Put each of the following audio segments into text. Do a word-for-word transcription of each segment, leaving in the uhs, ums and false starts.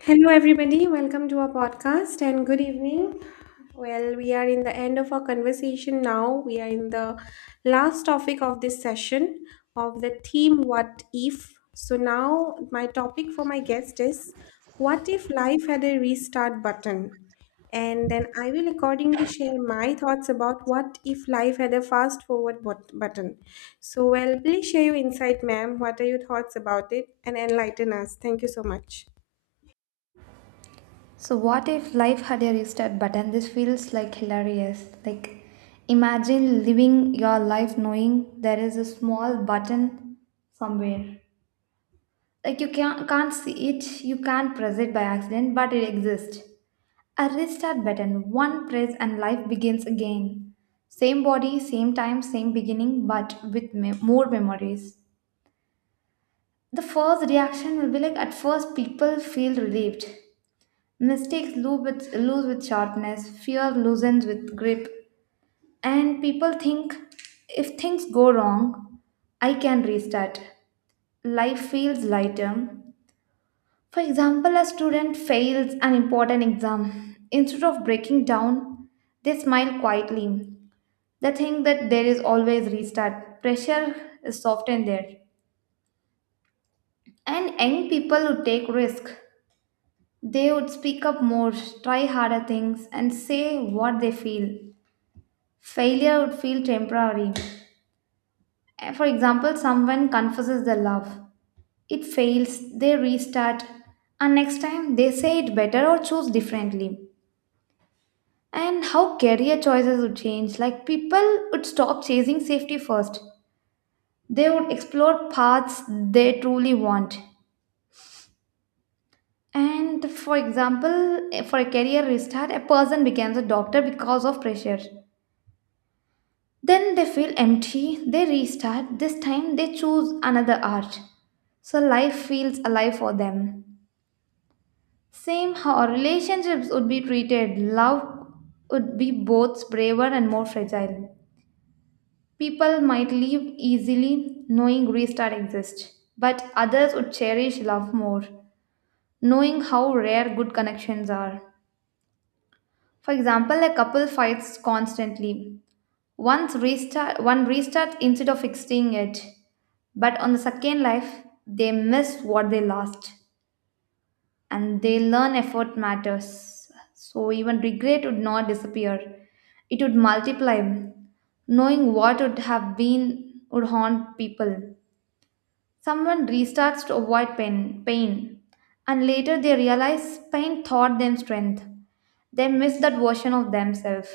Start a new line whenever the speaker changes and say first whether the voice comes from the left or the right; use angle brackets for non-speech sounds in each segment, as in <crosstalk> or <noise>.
left: Hello, everybody. Welcome to our podcast and good evening. Well, we are in the end of our conversation now. We are in the last topic of this session of the theme What If. So, now my topic for my guest is, what if life had a restart button? And then I will accordingly share my thoughts about what if life had a fast forward bot- button. So, well, please share your insight, ma'am. What are your thoughts about it? And enlighten us. Thank you so much.
right: So, what if life had a restart button? This feels like hilarious. Like, imagine living your life knowing there is a small button somewhere. Like, you can't, can't see it, you can't press it by accident, but it exists. A restart button, one press, and life begins again. Same body, same time, same beginning, but with me- more memories. The first reaction will be like at first, people feel relieved. Mistakes lose with, lose with sharpness, fear loosens with grip, and people think if things go wrong, I can restart. Life feels lighter. For example, a student fails an important exam. Instead of breaking down, they smile quietly. They think that there is always restart. Pressure is softened there. And young people who take risk, they would speak up more, try harder things, and say what they feel. Failure would feel temporary. Uh, For example, someone confesses their love, it fails, they restart, and next time they say it better or choose differently. And how career choices would change, like people would stop chasing safety first, they would explore paths they truly want. And for example, eh, for a career restart, a person becomes a doctor because of pressure. Then they feel empty, they restart. This time they choose another art. So life feels alive for them. Same how our relationships would be treated, love would be both braver and more fragile. People might leave easily knowing restart exists, but others would cherish love more, knowing how rare good connections are. For example, a couple fights constantly. Once restart, one restarts instead of fixing it. But on the second life, they miss what they lost and they learn effort matters. So even regret would not disappear, it would multiply. Knowing what would have been would haunt people. Someone restarts to avoid pain, pain, and later they realize pain taught them strength. They miss that version of themselves.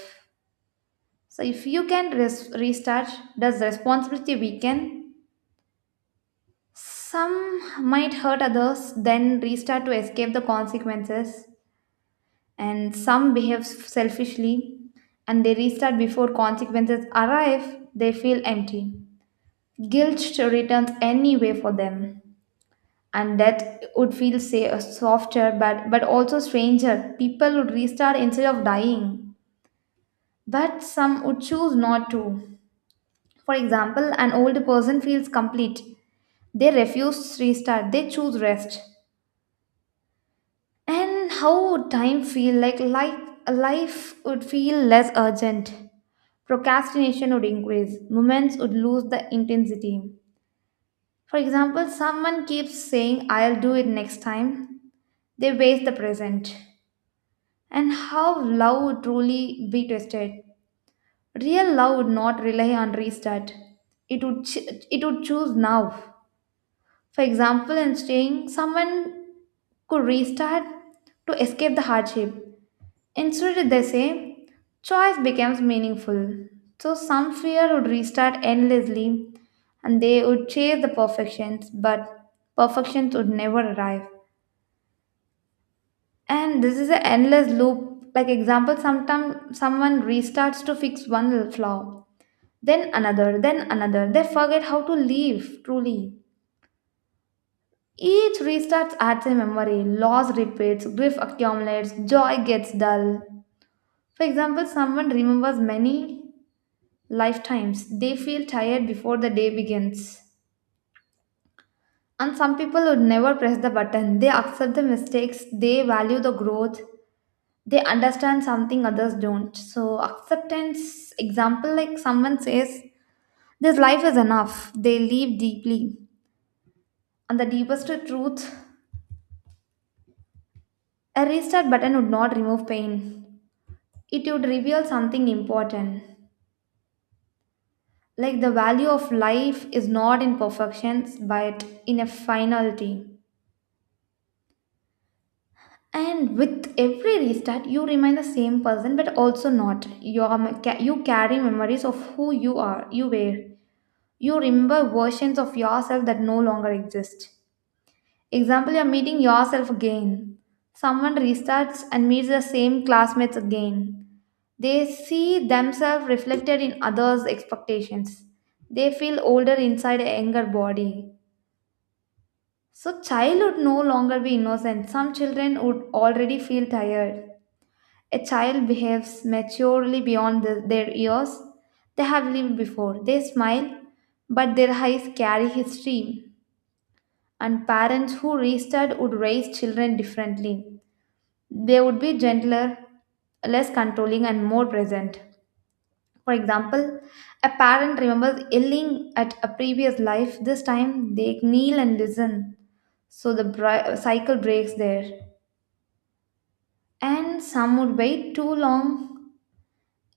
right: So if you can res- restart, does responsibility weaken? Some might hurt others, then restart to escape the consequences, and some behave selfishly and they restart before consequences arrive, they feel empty. Guilt returns anyway for them, and death would feel say, softer but, but also stranger. People would restart instead of dying, but some would choose not to. For example, an old person feels complete. They refuse restart. They choose rest. And how would time feel like life, life would feel less urgent. Procrastination would increase. Moments would lose the intensity. For example, someone keeps saying, I'll do it next time. They waste the present. And how love would truly be tested. Real love would not rely on restart. It would, ch- it would choose now. For example, in staying, someone could restart to escape the hardship. Instead, they say, choice becomes meaningful. So some fear would restart endlessly and they would chase the perfections, but perfections would never arrive. And this is an endless loop. Like example, sometimes someone restarts to fix one flaw, then another, then another. They forget how to live truly. Each restarts adds a memory, loss repeats, grief accumulates, joy gets dull. For example, someone remembers many lifetimes. They feel tired before the day begins. And some people would never press the button. They accept the mistakes, they value the growth, they understand something others don't. So, acceptance example like someone says, this life is enough. They live deeply. And the deepest truth, a restart button would not remove pain, it would reveal something important, like the value of life is not in perfections but in a finality. And with every restart you remain the same person, but also not. You are m- ca- you carry memories of who you are you were. You remember versions of yourself that no longer exist. Example, you are meeting yourself again. Someone restarts and meets the same classmates again. They see themselves reflected in others' expectations. They feel older inside a younger body. So, child would no longer be innocent. Some children would already feel tired. A child behaves maturely beyond the- their years, they have lived before. They smile, but their eyes carry history. And parents who restarted would raise children differently. They would be gentler, less controlling, and more present. For example, a parent remembers yelling at a previous life. This time they kneel and listen, so the bri- cycle breaks there. And some would wait too long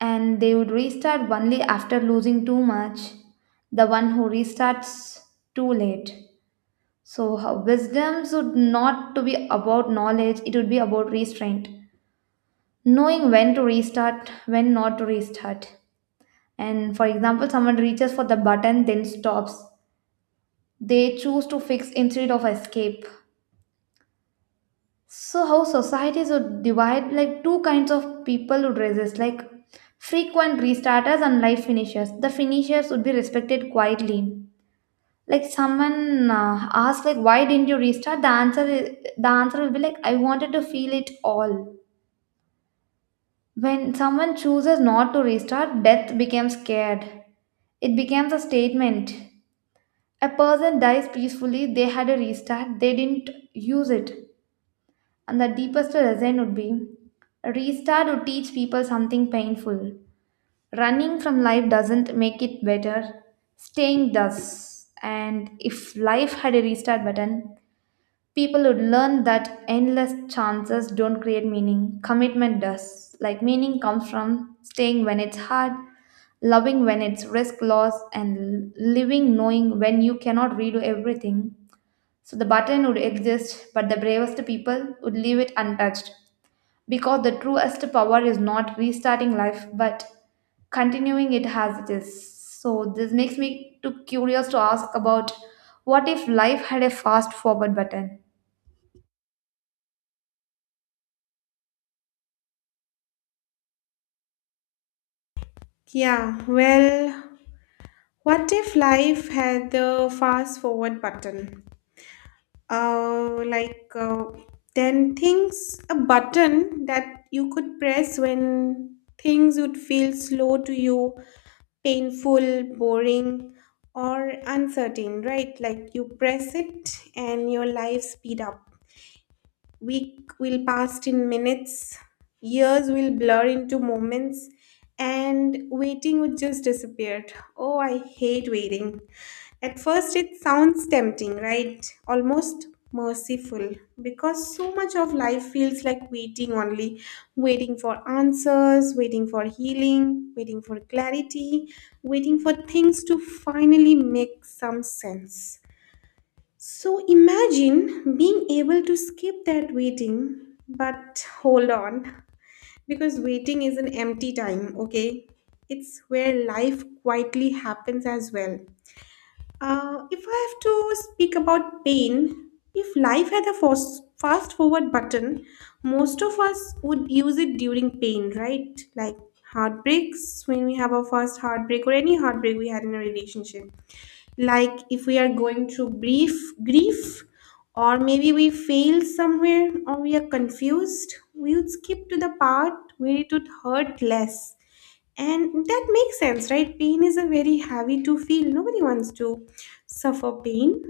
right: and they would restart only after losing too much. The one who restarts too late. So, how- wisdom should not to be about knowledge, it would be about restraint. Knowing when to restart, when not to restart. And for example, someone reaches for the button, then stops. They choose to fix instead of escape. So how societies would divide, like two kinds of people would resist, like frequent restarters and life finishers. The finishers would be respected quietly. Like someone uh, asks, like why didn't you restart? The answer is, the answer will be like, I wanted to feel it all. When someone chooses not to restart, death becomes scared. It becomes a statement. A person dies peacefully, they had a restart, they didn't use it. And the deepest lesson would be restart would teach people something painful. Running from life doesn't make it better, staying does. And if life had a restart button, people would learn that endless chances don't create meaning, commitment does. Like, meaning comes from staying when it's hard, loving when it's risk loss, and living knowing when you cannot redo everything. So the button would exist, but the bravest people would leave it untouched, because the truest power is not restarting life but continuing it as it is. So this makes me too curious to ask about, what if life had a fast forward button?
left: Yeah, well, what if life had the fast forward button? Uh, like, uh, then things, a button that you could press when things would feel slow to you, painful, boring, or uncertain, right? Like, you press it and your life speed up. Week will pass in minutes, years will blur into moments, and waiting would just disappear. Oh, I hate waiting. At first, it sounds tempting, right? Almost merciful because so much of life feels like waiting, only waiting for answers, waiting for healing, waiting for clarity, waiting for things to finally make some sense. So imagine being able to skip that waiting, but hold on, because waiting is an empty time, okay? It's where life quietly happens as well. Uh, if I have to speak about pain, if life had a fast fast forward button, most of us would use it during pain, right? Like heartbreaks, when we have our first heartbreak or any heartbreak we had in a relationship, like if we are going through brief grief, or maybe we failed somewhere or we are confused, we would skip to the part where it would hurt less. And that makes sense, right? Pain is a very heavy to feel, nobody wants to suffer pain.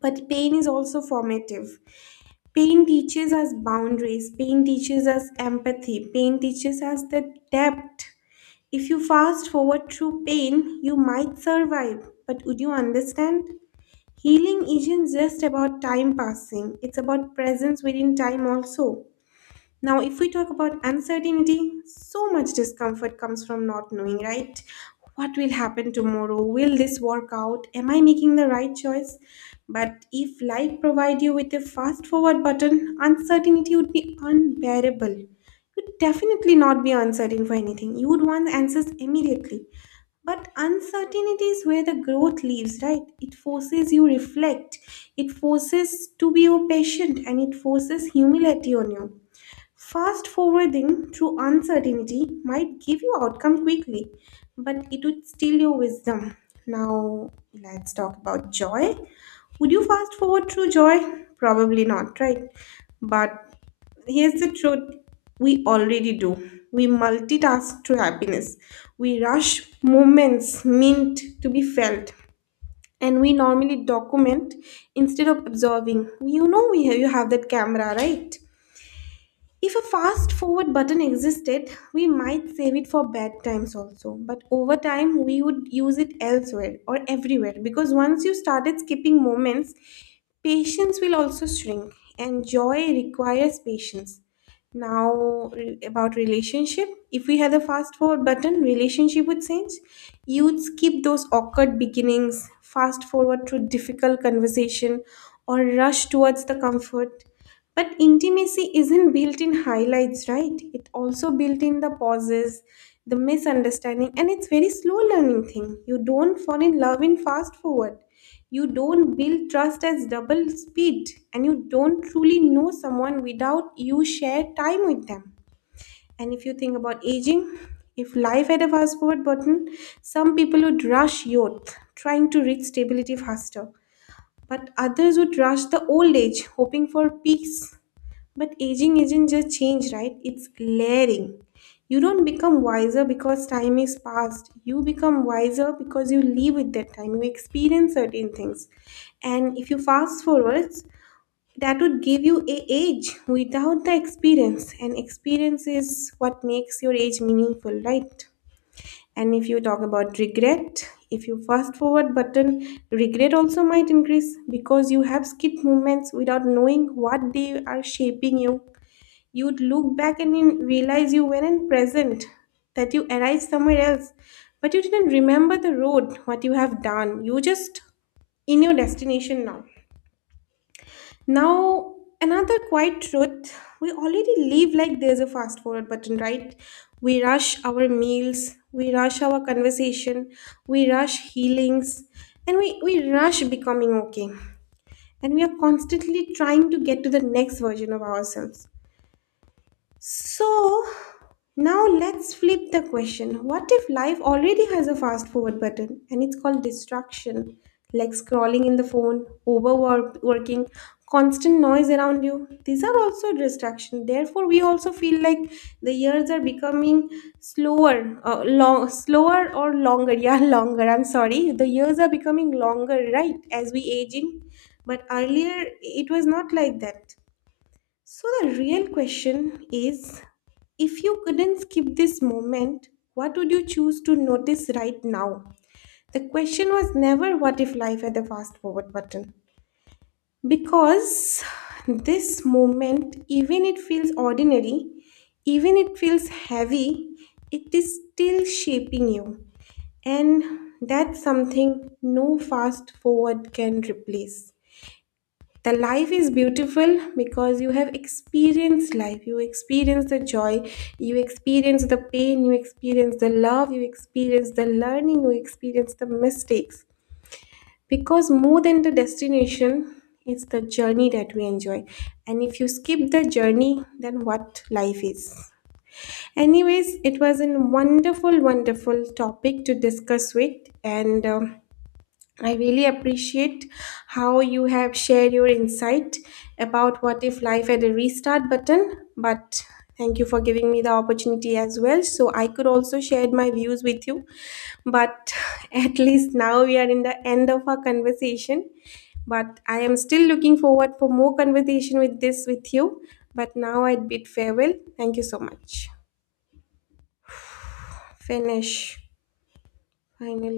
left: But pain is also formative. Pain teaches us boundaries, pain teaches us empathy, pain teaches us the depth. If you fast forward through pain, you might survive, but would you understand? Healing isn't just about time passing, it's about presence within time also. Now, if we talk about uncertainty, so much discomfort comes from not knowing, right? What will happen tomorrow? Will this work out? Am I making the right choice? But if life provide you with a fast forward button, uncertainty would be unbearable. You'd definitely not be uncertain for anything. You would want answers immediately. But uncertainty is where the growth lives, right? It forces you reflect. It forces to be your patient, and it forces humility on you. Fast forwarding through uncertainty might give you outcome quickly, but it would steal your wisdom. Now let's talk about joy. Would you fast forward through joy? Probably not, right? But here's the truth, we already do. We multitask to happiness. We rush moments meant to be felt. And we normally document instead of observing. You know we have, you have that camera, right? If a fast forward button existed, we might save it for bad times also. But over time, we would use it elsewhere or everywhere, because once you started skipping moments, patience will also shrink, and joy requires patience. Now, re- about relationship, if we had the fast forward button, relationship would change. You'd skip those awkward beginnings, fast forward through difficult conversation, or rush towards the comfort. But intimacy isn't built in highlights, right? It also built in the pauses, the misunderstanding, and it's very slow learning thing. You don't fall in love in fast forward. You don't build trust as double speed, and you don't truly know someone without you share time with them. And if you think about aging, if life had a fast forward button, some people would rush youth, trying to reach stability faster, but others would rush the old age, hoping for peace. But aging isn't just change, right? It's layering. You don't become wiser because time is past. You become wiser because you live with that time. You experience certain things. And if you fast forwards, that would give you a age without the experience. And experience is what makes your age meaningful, right? And if you talk about regret, if you fast forward button, regret also might increase because you have skip movements without knowing what they are shaping you. You'd look back and in- realize you weren't present, that you arrived somewhere else, but you didn't remember the road, what you have done. You just in your destination now. Now, another quiet truth, we already live like there's a fast forward button, right? We rush our meals, we rush our conversation, we rush healings, and we, we rush becoming okay. And we are constantly trying to get to the next version of ourselves. So now let's flip the question. What if life already has a fast forward button, and it's called distraction? Like scrolling in the phone, overworking, constant noise around you. These are also distraction. Therefore, we also feel like the years are becoming slower, uh, long, slower or longer. Yeah, <laughs> longer. I'm sorry. The years are becoming longer, right? As we aging, but earlier it was not like that. So, the real question is, if you couldn't skip this moment, what would you choose to notice right now? The question was never what if life had a fast forward button. Because this moment, even it feels ordinary, even it feels heavy, it is still shaping you. And that's something no fast forward can replace. The life is beautiful because you have experienced life. You experience the joy, you experience the pain, you experience the love, you experience the learning, you experience the mistakes. Because more than the destination, it's the journey that we enjoy. And if you skip the journey, then what life is? Anyways, it was a wonderful, wonderful topic to discuss with, and um, I really appreciate how you have shared your insight about what if life had a restart button. But thank you for giving me the opportunity as well, so I could also share my views with you. But <laughs> at least now we are in the end of our conversation. But I am still looking forward for more conversation with this with you. But now I bid farewell. Thank you so much. Finish. Finally.